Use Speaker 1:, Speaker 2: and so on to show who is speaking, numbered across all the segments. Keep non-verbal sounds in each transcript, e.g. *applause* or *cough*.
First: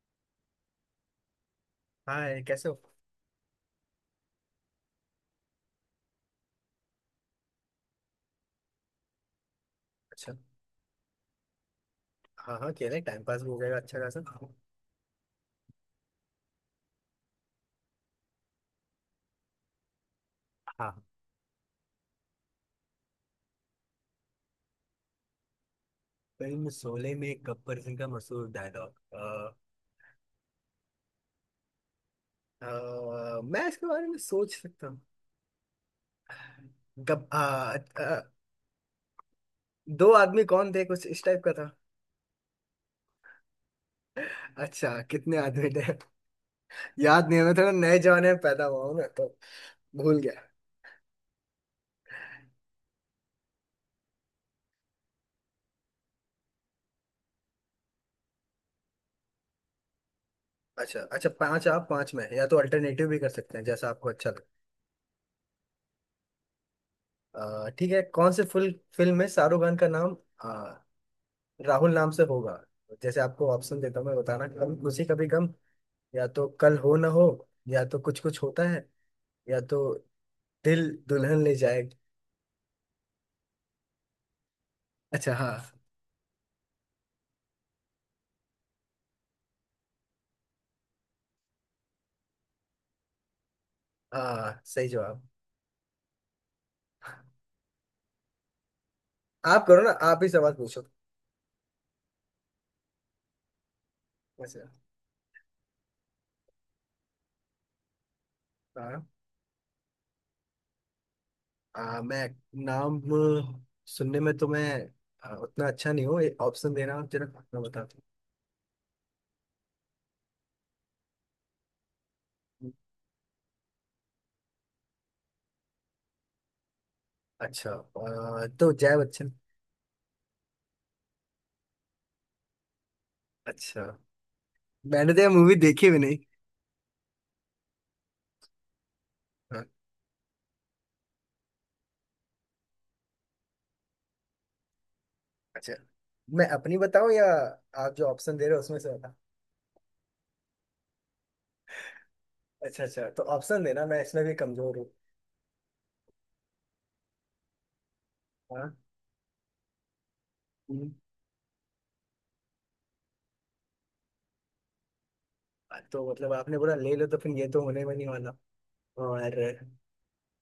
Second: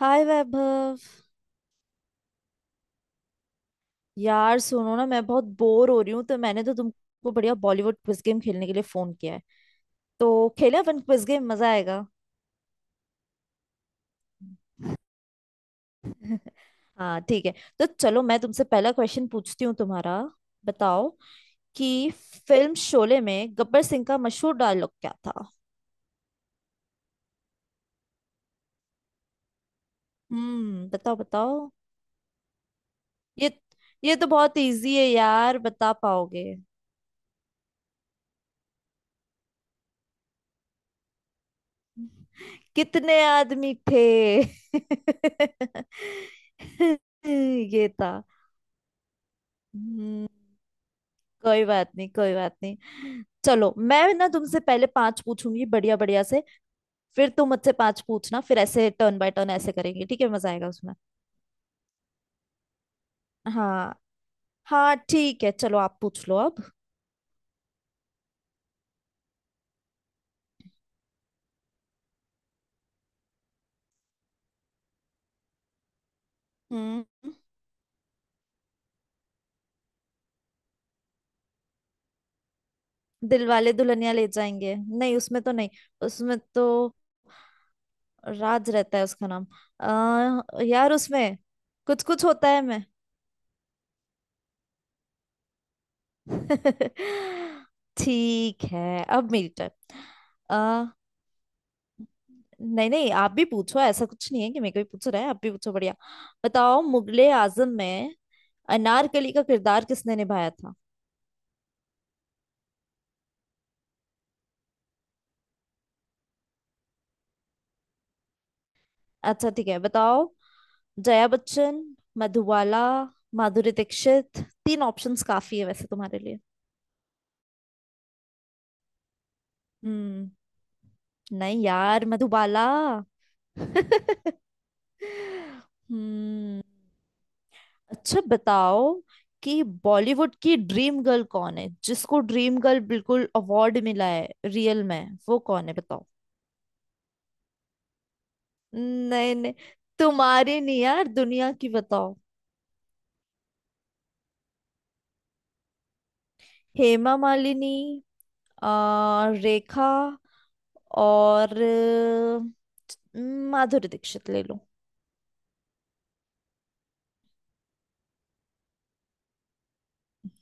Speaker 1: हाय वैभव।
Speaker 2: हाँ, कैसे हो।
Speaker 1: यार सुनो ना, मैं बहुत बोर हो रही हूँ, तो मैंने तो तुमको बढ़िया बॉलीवुड क्विज गेम खेलने के लिए फोन किया है।
Speaker 2: अच्छा।
Speaker 1: तो खेले अपन क्विज गेम, मजा आएगा।
Speaker 2: हाँ हाँ, क्यों नहीं, टाइम पास भी हो जाएगा अच्छा खासा।
Speaker 1: हाँ ठीक है। तो चलो मैं तुमसे पहला क्वेश्चन पूछती हूँ तुम्हारा।
Speaker 2: हाँ।
Speaker 1: बताओ कि फिल्म शोले में गब्बर सिंह का मशहूर डायलॉग क्या था।
Speaker 2: फिल्म शोले में गब्बर सिंह का मशहूर डायलॉग।
Speaker 1: हम्म, बताओ बताओ। ये
Speaker 2: मैं इसके बारे
Speaker 1: ये
Speaker 2: में
Speaker 1: तो
Speaker 2: सोच
Speaker 1: बहुत
Speaker 2: सकता
Speaker 1: इजी
Speaker 2: हूँ।
Speaker 1: है यार, बता पाओगे?
Speaker 2: गब आ, आ, दो आदमी कौन थे, कुछ इस टाइप का था।
Speaker 1: कितने आदमी थे
Speaker 2: अच्छा, कितने आदमी थे। *laughs* याद नहीं है, मैं
Speaker 1: *laughs*
Speaker 2: थोड़ा
Speaker 1: ये
Speaker 2: नए
Speaker 1: था।
Speaker 2: जमाने में पैदा हुआ हूँ ना, तो भूल
Speaker 1: हम्म।
Speaker 2: गया।
Speaker 1: कोई बात नहीं, कोई बात नहीं। चलो मैं ना तुमसे पहले पांच पूछूंगी बढ़िया बढ़िया से, फिर तुम मुझसे पांच पूछना। फिर ऐसे टर्न बाय टर्न ऐसे करेंगे, ठीक है? मजा आएगा उसमें।
Speaker 2: अच्छा अच्छा, पांच आप पांच में या तो अल्टरनेटिव भी कर सकते हैं, जैसा
Speaker 1: हाँ
Speaker 2: आपको अच्छा लगे।
Speaker 1: हाँ ठीक है, चलो आप पूछ लो अब।
Speaker 2: ठीक है, कौन से फुल फिल्म में शाहरुख खान का नाम राहुल नाम से होगा। जैसे आपको ऑप्शन देता हूँ मैं, बताना। कभी खुशी कभी गम, या तो कल हो ना हो,
Speaker 1: हम्म।
Speaker 2: या तो कुछ कुछ होता है, या तो दिल दुल्हन ले जाए।
Speaker 1: दिलवाले दुल्हनिया ले जाएंगे? नहीं,
Speaker 2: अच्छा
Speaker 1: उसमें तो
Speaker 2: हाँ।
Speaker 1: नहीं। उसमें तो राज रहता है उसका नाम। यार उसमें कुछ कुछ होता है मैं।
Speaker 2: हाँ, सही जवाब।
Speaker 1: *laughs* ठीक है, अब मेरी
Speaker 2: आप
Speaker 1: टर्न।
Speaker 2: करो ना, आप ही सवाल पूछो।
Speaker 1: नहीं नहीं, आप भी पूछो। ऐसा कुछ नहीं है कि
Speaker 2: वैसे।
Speaker 1: मेरे को ही पूछ रहा है, आप भी पूछो बढ़िया। बताओ मुगले आजम में
Speaker 2: हाँ।
Speaker 1: अनारकली का किरदार किसने निभाया था।
Speaker 2: मैं नाम सुनने में तो मैं उतना अच्छा नहीं हूँ, ये ऑप्शन देना आप जरा, मैं बताता
Speaker 1: अच्छा ठीक है, बताओ। जया बच्चन,
Speaker 2: हूँ।
Speaker 1: मधुबाला, माधुरी दीक्षित। तीन ऑप्शंस काफी है वैसे तुम्हारे लिए।
Speaker 2: अच्छा, तो जया बच्चन।
Speaker 1: हम्म। नहीं यार, मधुबाला।
Speaker 2: अच्छा।
Speaker 1: *laughs*
Speaker 2: मैंने तो ये मूवी देखी भी नहीं।
Speaker 1: हम्म। अच्छा बताओ कि
Speaker 2: हाँ।
Speaker 1: बॉलीवुड की ड्रीम गर्ल कौन है, जिसको ड्रीम गर्ल बिल्कुल अवार्ड मिला है रियल में, वो कौन
Speaker 2: अच्छा,
Speaker 1: है बताओ।
Speaker 2: मैं अपनी बताऊं या आप जो ऑप्शन दे रहे हो उसमें से बता।
Speaker 1: नहीं नहीं, तुम्हारी नहीं यार, दुनिया की बताओ।
Speaker 2: अच्छा अच्छा, तो ऑप्शन देना, मैं इसमें भी कमजोर हूँ।
Speaker 1: हेमा मालिनी,
Speaker 2: हाँ।
Speaker 1: रेखा,
Speaker 2: हम्म।
Speaker 1: और माधुरी दीक्षित, ले लो।
Speaker 2: तो मतलब आपने बोला ले लो, तो फिर ये तो होने में नहीं वाला। और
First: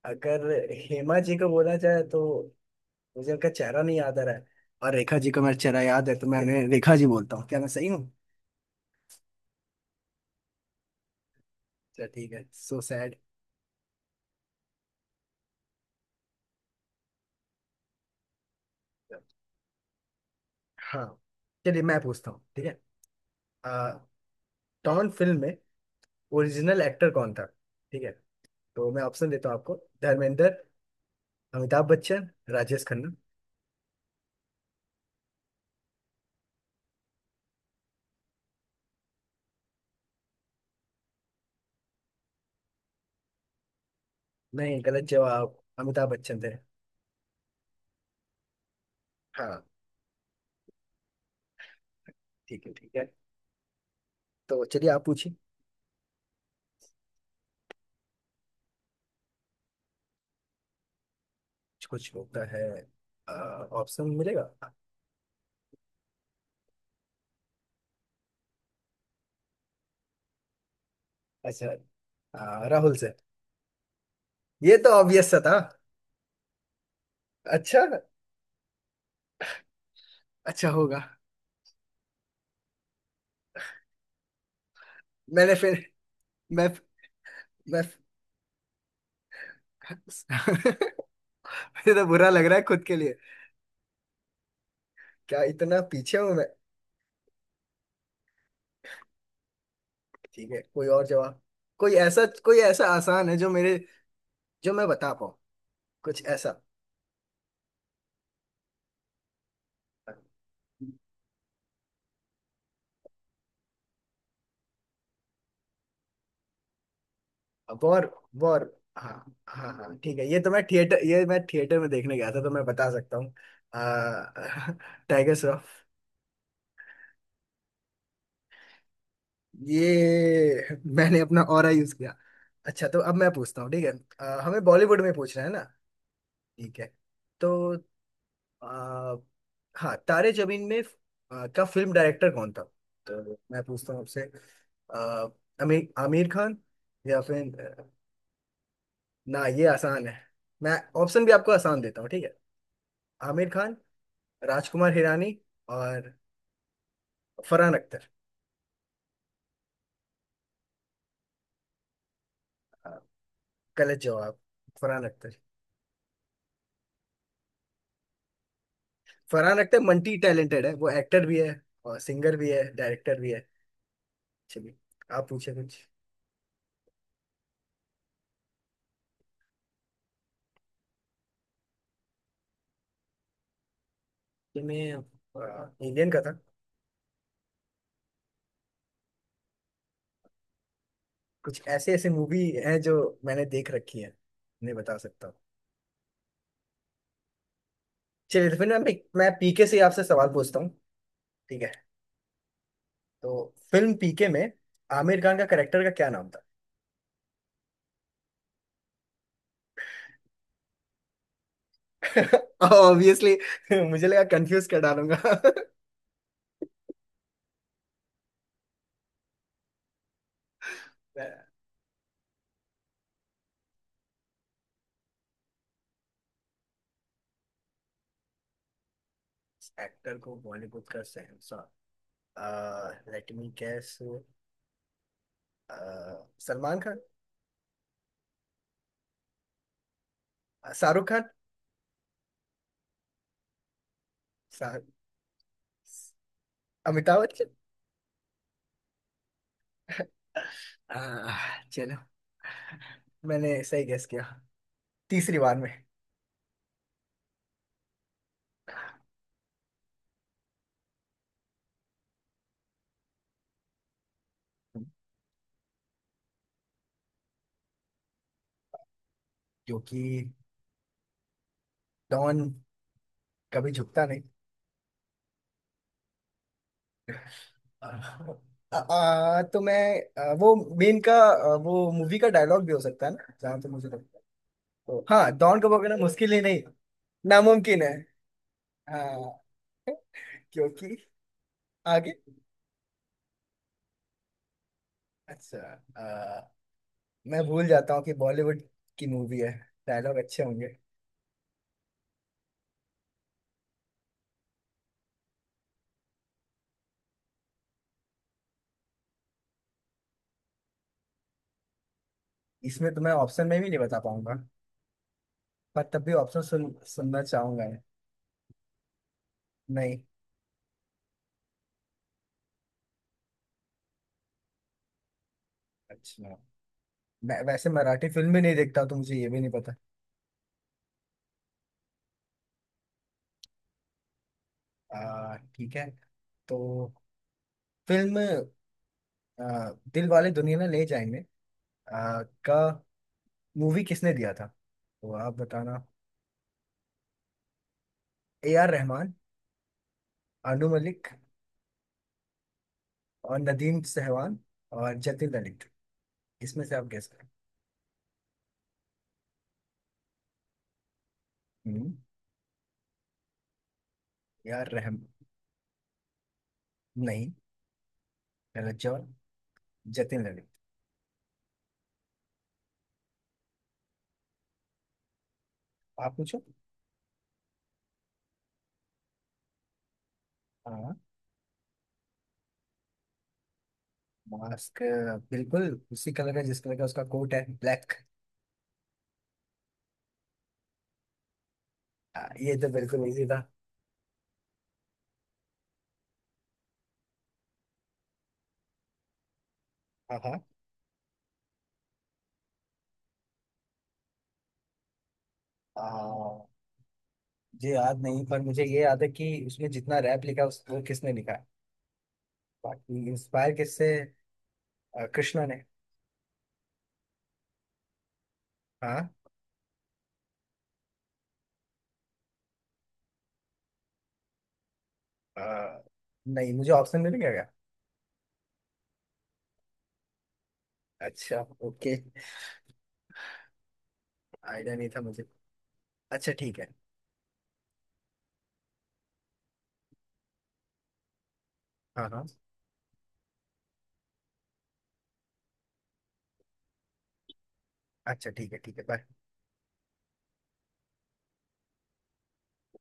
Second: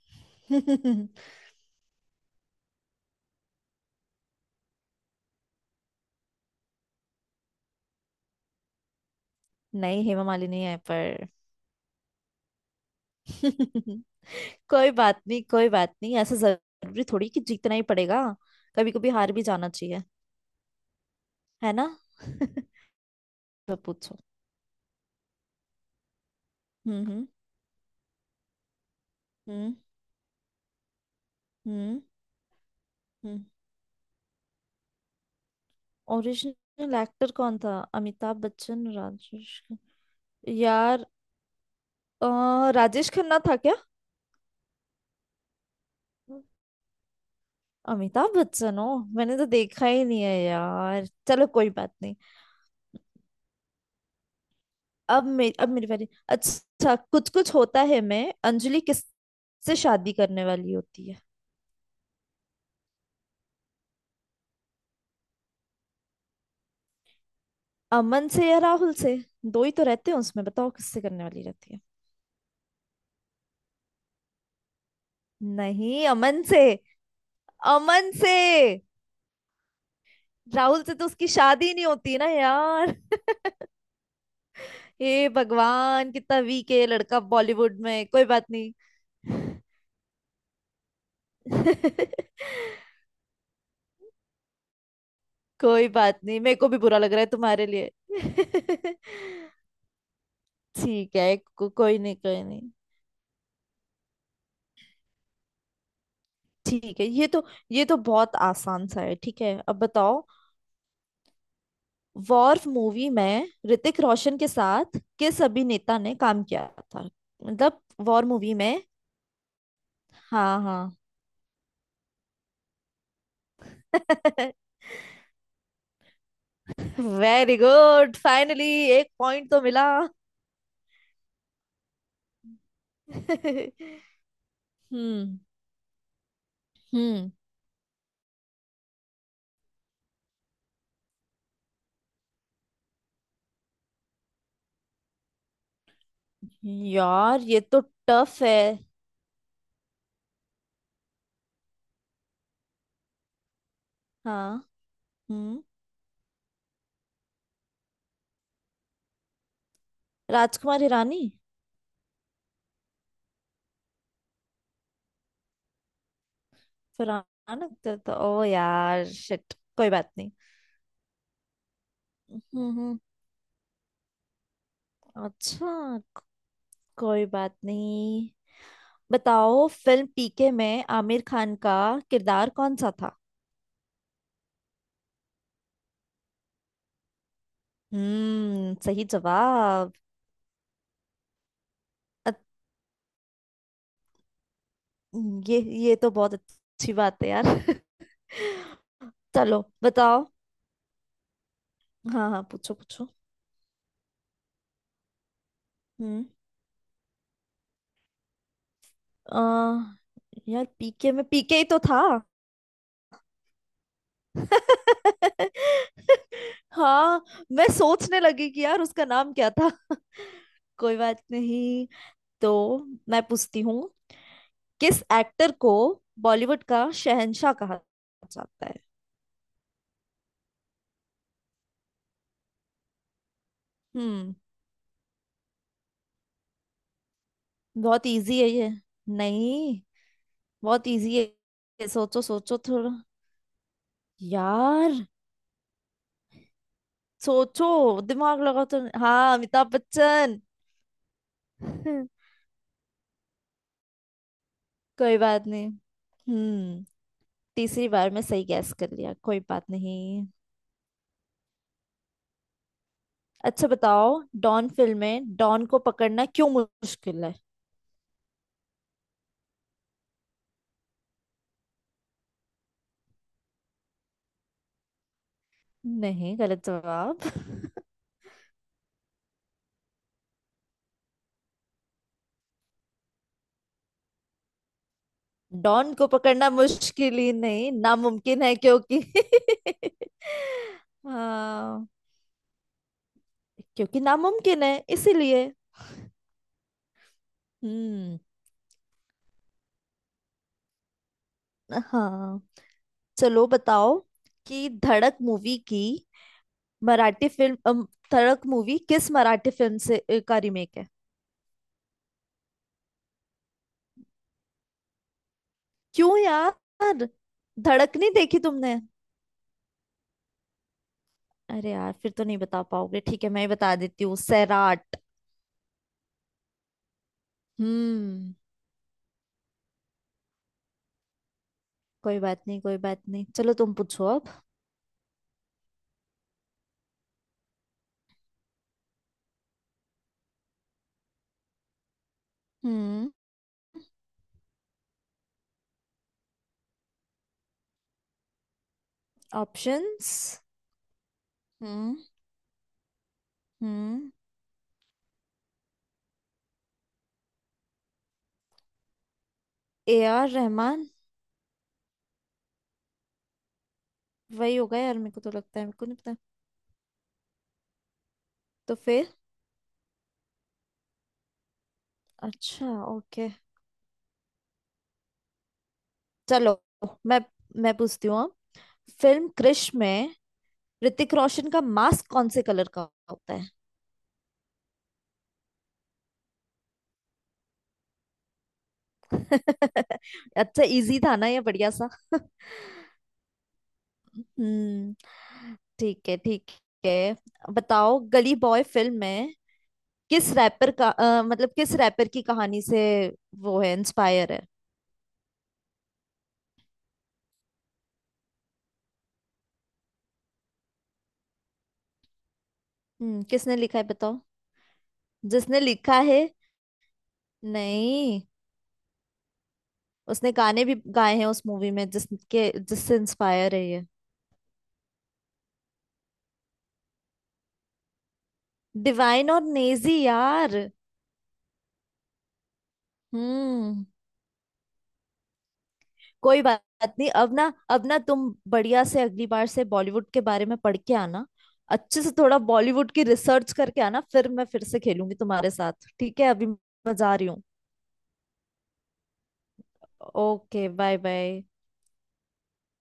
Speaker 2: अगर
Speaker 1: *laughs* नहीं,
Speaker 2: हेमा जी को बोला जाए तो मुझे उनका चेहरा नहीं याद आ रहा है, और रेखा जी को मेरा चेहरा याद है, तो मैं उन्हें रेखा जी बोलता हूँ। क्या मैं सही हूँ।
Speaker 1: हेमा मालिनी है पर।
Speaker 2: चलो ठीक है, सो सैड।
Speaker 1: *laughs* कोई बात नहीं, कोई बात नहीं। ऐसा जरूरी थोड़ी कि जीतना ही पड़ेगा, कभी कभी हार भी जाना चाहिए,
Speaker 2: हाँ।
Speaker 1: है
Speaker 2: चलिए
Speaker 1: ना?
Speaker 2: मैं पूछता हूँ,
Speaker 1: *laughs*
Speaker 2: ठीक है।
Speaker 1: तो
Speaker 2: आ,
Speaker 1: पूछो।
Speaker 2: टॉन फिल्म में ओरिजिनल एक्टर
Speaker 1: हम्म।
Speaker 2: कौन था। ठीक है, तो मैं ऑप्शन देता हूँ
Speaker 1: हम्म
Speaker 2: आपको। धर्मेंद्र, अमिताभ
Speaker 1: हम्म
Speaker 2: बच्चन, राजेश खन्ना।
Speaker 1: हम्म। ओरिजिनल एक्टर कौन था, अमिताभ बच्चन, राजेश। यार, राजेश खन्ना था क्या?
Speaker 2: नहीं, गलत जवाब, अमिताभ बच्चन थे।
Speaker 1: अमिताभ बच्चन हो। मैंने तो
Speaker 2: हाँ,
Speaker 1: देखा ही नहीं है यार, चलो कोई बात नहीं।
Speaker 2: ठीक है ठीक है, तो चलिए आप पूछिए।
Speaker 1: अब मेरी बारी। अच्छा, कुछ कुछ होता है मैं अंजलि किस से शादी करने वाली होती है,
Speaker 2: कुछ होता है। अ, ऑप्शन मिलेगा।
Speaker 1: अमन से या राहुल से? दो ही तो रहते हैं उसमें, बताओ किससे करने वाली
Speaker 2: अच्छा।
Speaker 1: रहती है।
Speaker 2: राहुल से। ये तो ऑब्वियस सा था।
Speaker 1: नहीं, अमन से।
Speaker 2: अच्छा।
Speaker 1: अमन से।
Speaker 2: अच्छा
Speaker 1: राहुल से
Speaker 2: होगा।
Speaker 1: तो उसकी शादी नहीं होती ना यार। हे
Speaker 2: मैंने फिर
Speaker 1: भगवान, कितना
Speaker 2: मैं
Speaker 1: वीक है ये लड़का बॉलीवुड
Speaker 2: मैं
Speaker 1: में, कोई बात नहीं।
Speaker 2: *laughs* मुझे तो बुरा लग रहा है खुद
Speaker 1: *laughs*
Speaker 2: के लिए। क्या इतना
Speaker 1: कोई
Speaker 2: पीछे
Speaker 1: बात
Speaker 2: हूं
Speaker 1: नहीं,
Speaker 2: मैं।
Speaker 1: मेरे को भी बुरा लग रहा है तुम्हारे लिए। *laughs*
Speaker 2: ठीक है, कोई और
Speaker 1: ठीक है,
Speaker 2: जवाब। कोई
Speaker 1: कोई नहीं,
Speaker 2: ऐसा
Speaker 1: कोई
Speaker 2: कोई
Speaker 1: नहीं।
Speaker 2: ऐसा आसान है जो मेरे जो मैं बता पाऊँ, कुछ ऐसा।
Speaker 1: ठीक है, ये तो बहुत आसान सा है। ठीक है, अब बताओ वॉर मूवी में ऋतिक रोशन के साथ किस अभिनेता ने काम किया था। मतलब,
Speaker 2: वॉर।
Speaker 1: वॉर मूवी
Speaker 2: वॉर।
Speaker 1: में।
Speaker 2: हाँ हाँ हाँ, ठीक है,
Speaker 1: हाँ हाँ।
Speaker 2: ये मैं थिएटर में देखने गया था तो मैं बता सकता हूँ।
Speaker 1: *laughs*
Speaker 2: Tiger Shroff.
Speaker 1: Very good, finally एक पॉइंट तो
Speaker 2: *laughs*
Speaker 1: मिला।
Speaker 2: ये मैंने अपना ऑरा यूज किया। अच्छा, तो अब मैं पूछता हूँ, ठीक है।
Speaker 1: *laughs*
Speaker 2: हमें बॉलीवुड में
Speaker 1: हम्म
Speaker 2: पूछना है ना। ठीक है।
Speaker 1: हम्म।
Speaker 2: तो आ, हाँ, तारे जमीन में का फिल्म डायरेक्टर कौन था, तो मैं पूछता हूँ आपसे। आ, आमिर आमिर खान, या
Speaker 1: यार
Speaker 2: फिर,
Speaker 1: ये तो टफ है।
Speaker 2: ना ये आसान है, मैं ऑप्शन भी आपको आसान देता हूँ, ठीक है। आमिर खान,
Speaker 1: हाँ।
Speaker 2: राजकुमार हिरानी,
Speaker 1: हम्म।
Speaker 2: और फरहान अख्तर।
Speaker 1: राजकुमार हिरानी।
Speaker 2: हाँ, गलत जवाब, फरहान अख्तर।
Speaker 1: पुराना लगता था, ओ यार शिट,
Speaker 2: फरहान अख्तर
Speaker 1: कोई बात
Speaker 2: मल्टी
Speaker 1: नहीं।
Speaker 2: टैलेंटेड है, वो एक्टर भी है और सिंगर भी है,
Speaker 1: हम्म।
Speaker 2: डायरेक्टर भी है। चलिए आप पूछे
Speaker 1: अच्छा,
Speaker 2: कुछ।
Speaker 1: कोई बात नहीं। बताओ फिल्म पीके में आमिर खान का किरदार कौन सा था।
Speaker 2: ये मैं, इंडियन का था।
Speaker 1: हम्म, सही जवाब।
Speaker 2: कुछ ऐसे ऐसे मूवी
Speaker 1: अत-
Speaker 2: हैं जो मैंने देख रखी है, नहीं बता सकता हूँ।
Speaker 1: ये ये तो बहुत अच्छी बात है यार।
Speaker 2: चलिए, तो फिर
Speaker 1: *laughs*
Speaker 2: मैं
Speaker 1: चलो
Speaker 2: पीके से आपसे
Speaker 1: बताओ।
Speaker 2: सवाल पूछता हूँ, ठीक है।
Speaker 1: हाँ हाँ, पूछो पूछो।
Speaker 2: तो फिल्म पीके में आमिर खान का करेक्टर का क्या
Speaker 1: हम्म।
Speaker 2: नाम था।
Speaker 1: अ, यार पीके में पीके ही तो था।
Speaker 2: *laughs* ऑब्वियसली, मुझे लगा कंफ्यूज कर डालूंगा।
Speaker 1: *laughs* हाँ, मैं सोचने लगी कि यार उसका नाम क्या था। *laughs* कोई बात
Speaker 2: *laughs*
Speaker 1: नहीं। तो मैं पूछती हूँ, किस एक्टर को बॉलीवुड का शहंशाह कहा जाता है।
Speaker 2: एक्टर को बॉलीवुड का शहंशाह। लेट मी गेस,
Speaker 1: हम्म।
Speaker 2: सलमान खान।
Speaker 1: बहुत इजी है ये, नहीं, बहुत
Speaker 2: शाहरुख
Speaker 1: इजी है
Speaker 2: खान।
Speaker 1: ये। सोचो सोचो थोड़ा
Speaker 2: शाह-
Speaker 1: यार,
Speaker 2: अमिताभ बच्चन।
Speaker 1: सोचो दिमाग लगाओ। तो हाँ, अमिताभ बच्चन।
Speaker 2: अ, चलो,
Speaker 1: *laughs*
Speaker 2: मैंने सही गेस किया
Speaker 1: कोई
Speaker 2: तीसरी
Speaker 1: बात
Speaker 2: बार
Speaker 1: नहीं।
Speaker 2: में।
Speaker 1: हम्म। तीसरी बार में सही गैस कर लिया, कोई बात नहीं। अच्छा बताओ, डॉन फिल्म में डॉन को पकड़ना क्यों मुश्किल है।
Speaker 2: क्योंकि डॉन कभी झुकता नहीं।
Speaker 1: नहीं, गलत जवाब।
Speaker 2: अ, तो मैं, वो मेन का, वो मूवी का डायलॉग भी हो सकता है ना, जहाँ तक मुझे लगता है, तो हाँ, डॉन
Speaker 1: *laughs*
Speaker 2: को
Speaker 1: डॉन
Speaker 2: पकड़ना
Speaker 1: को
Speaker 2: मुश्किल ही
Speaker 1: पकड़ना
Speaker 2: नहीं,
Speaker 1: मुश्किल ही नहीं,
Speaker 2: नामुमकिन है।
Speaker 1: नामुमकिन है क्योंकि।
Speaker 2: हाँ,
Speaker 1: *laughs*
Speaker 2: क्योंकि,
Speaker 1: हाँ,
Speaker 2: आगे।
Speaker 1: क्योंकि नामुमकिन है इसीलिए।
Speaker 2: अच्छा, मैं भूल जाता हूँ कि
Speaker 1: हम्म।
Speaker 2: बॉलीवुड की मूवी है, डायलॉग अच्छे होंगे।
Speaker 1: हाँ चलो बताओ कि धड़क मूवी की मराठी फिल्म धड़क मूवी किस मराठी फिल्म से का रीमेक है।
Speaker 2: इसमें तो मैं ऑप्शन में भी नहीं बता पाऊंगा, पर तब भी
Speaker 1: क्यों
Speaker 2: ऑप्शन
Speaker 1: यार,
Speaker 2: सुनना चाहूंगा।
Speaker 1: धड़क नहीं देखी तुमने?
Speaker 2: नहीं।
Speaker 1: अरे यार, फिर तो नहीं बता पाओगे। ठीक है, मैं ही बता देती हूँ, सैराट।
Speaker 2: अच्छा, मैं वैसे मराठी फिल्म
Speaker 1: हम्म।
Speaker 2: भी नहीं देखता, तो मुझे ये भी नहीं पता।
Speaker 1: कोई बात नहीं, कोई बात नहीं, चलो तुम पूछो अब।
Speaker 2: ठीक है। तो फिल्म दिल वाले दुनिया ना ले जाएंगे का
Speaker 1: हम्म।
Speaker 2: मूवी किसने दिया था, तो आप बताना। A R Rahman,
Speaker 1: options.
Speaker 2: Anu Malik
Speaker 1: हम्म
Speaker 2: और नदीम
Speaker 1: हम्म।
Speaker 2: सहवान, और जतिन ललित, इसमें से आप गेस करो।
Speaker 1: A R Rahman.
Speaker 2: हम्म।
Speaker 1: वही
Speaker 2: यार
Speaker 1: होगा
Speaker 2: रहम
Speaker 1: यार, मेरे को तो लगता है, मेरे को नहीं पता।
Speaker 2: नहीं,
Speaker 1: तो
Speaker 2: रजत जवान,
Speaker 1: फिर,
Speaker 2: जतिन ललित।
Speaker 1: अच्छा, ओके।
Speaker 2: आप पूछो।
Speaker 1: चलो मैं मैं पूछती हूँ अब। फिल्म क्रिश में
Speaker 2: हाँ।
Speaker 1: ऋतिक रोशन का मास्क कौन से कलर का होता है।
Speaker 2: मास्क, बिल्कुल उसी कलर का जिस कलर का उसका कोट है, ब्लैक।
Speaker 1: *laughs* अच्छा, इजी था ना ये बढ़िया सा।
Speaker 2: ये तो बिल्कुल इजी था।
Speaker 1: हम्म। ठीक है, ठीक है। बताओ गली बॉय फिल्म में
Speaker 2: हाँ
Speaker 1: किस
Speaker 2: हाँ।
Speaker 1: रैपर का, मतलब किस रैपर की कहानी से वो है, इंस्पायर है।
Speaker 2: आ, मुझे याद नहीं, पर मुझे ये याद है कि उसमें जितना रैप लिखा, उस वो किसने लिखा है, बाकी
Speaker 1: हम्म,
Speaker 2: इंस्पायर
Speaker 1: किसने लिखा है
Speaker 2: किससे।
Speaker 1: बताओ।
Speaker 2: कृष्णा
Speaker 1: जिसने
Speaker 2: ने।
Speaker 1: लिखा है, नहीं,
Speaker 2: हाँ।
Speaker 1: उसने गाने भी गाए हैं उस मूवी में, जिसके जिससे इंस्पायर है ये।
Speaker 2: आ, नहीं, मुझे ऑप्शन मिलेगा क्या।
Speaker 1: डिवाइन और नेजी यार।
Speaker 2: अच्छा, ओके।
Speaker 1: हम्म।
Speaker 2: आइडिया नहीं था मुझे। अच्छा
Speaker 1: कोई
Speaker 2: ठीक है।
Speaker 1: बात नहीं, अब ना, अब ना तुम बढ़िया से अगली बार से बॉलीवुड के बारे में पढ़ के आना। अच्छे
Speaker 2: हाँ
Speaker 1: से
Speaker 2: हाँ,
Speaker 1: थोड़ा बॉलीवुड की रिसर्च करके आना, फिर मैं फिर से खेलूंगी तुम्हारे साथ, ठीक है? अभी मैं जा रही हूँ।
Speaker 2: अच्छा ठीक है ठीक है, बाय।
Speaker 1: Okay, bye bye.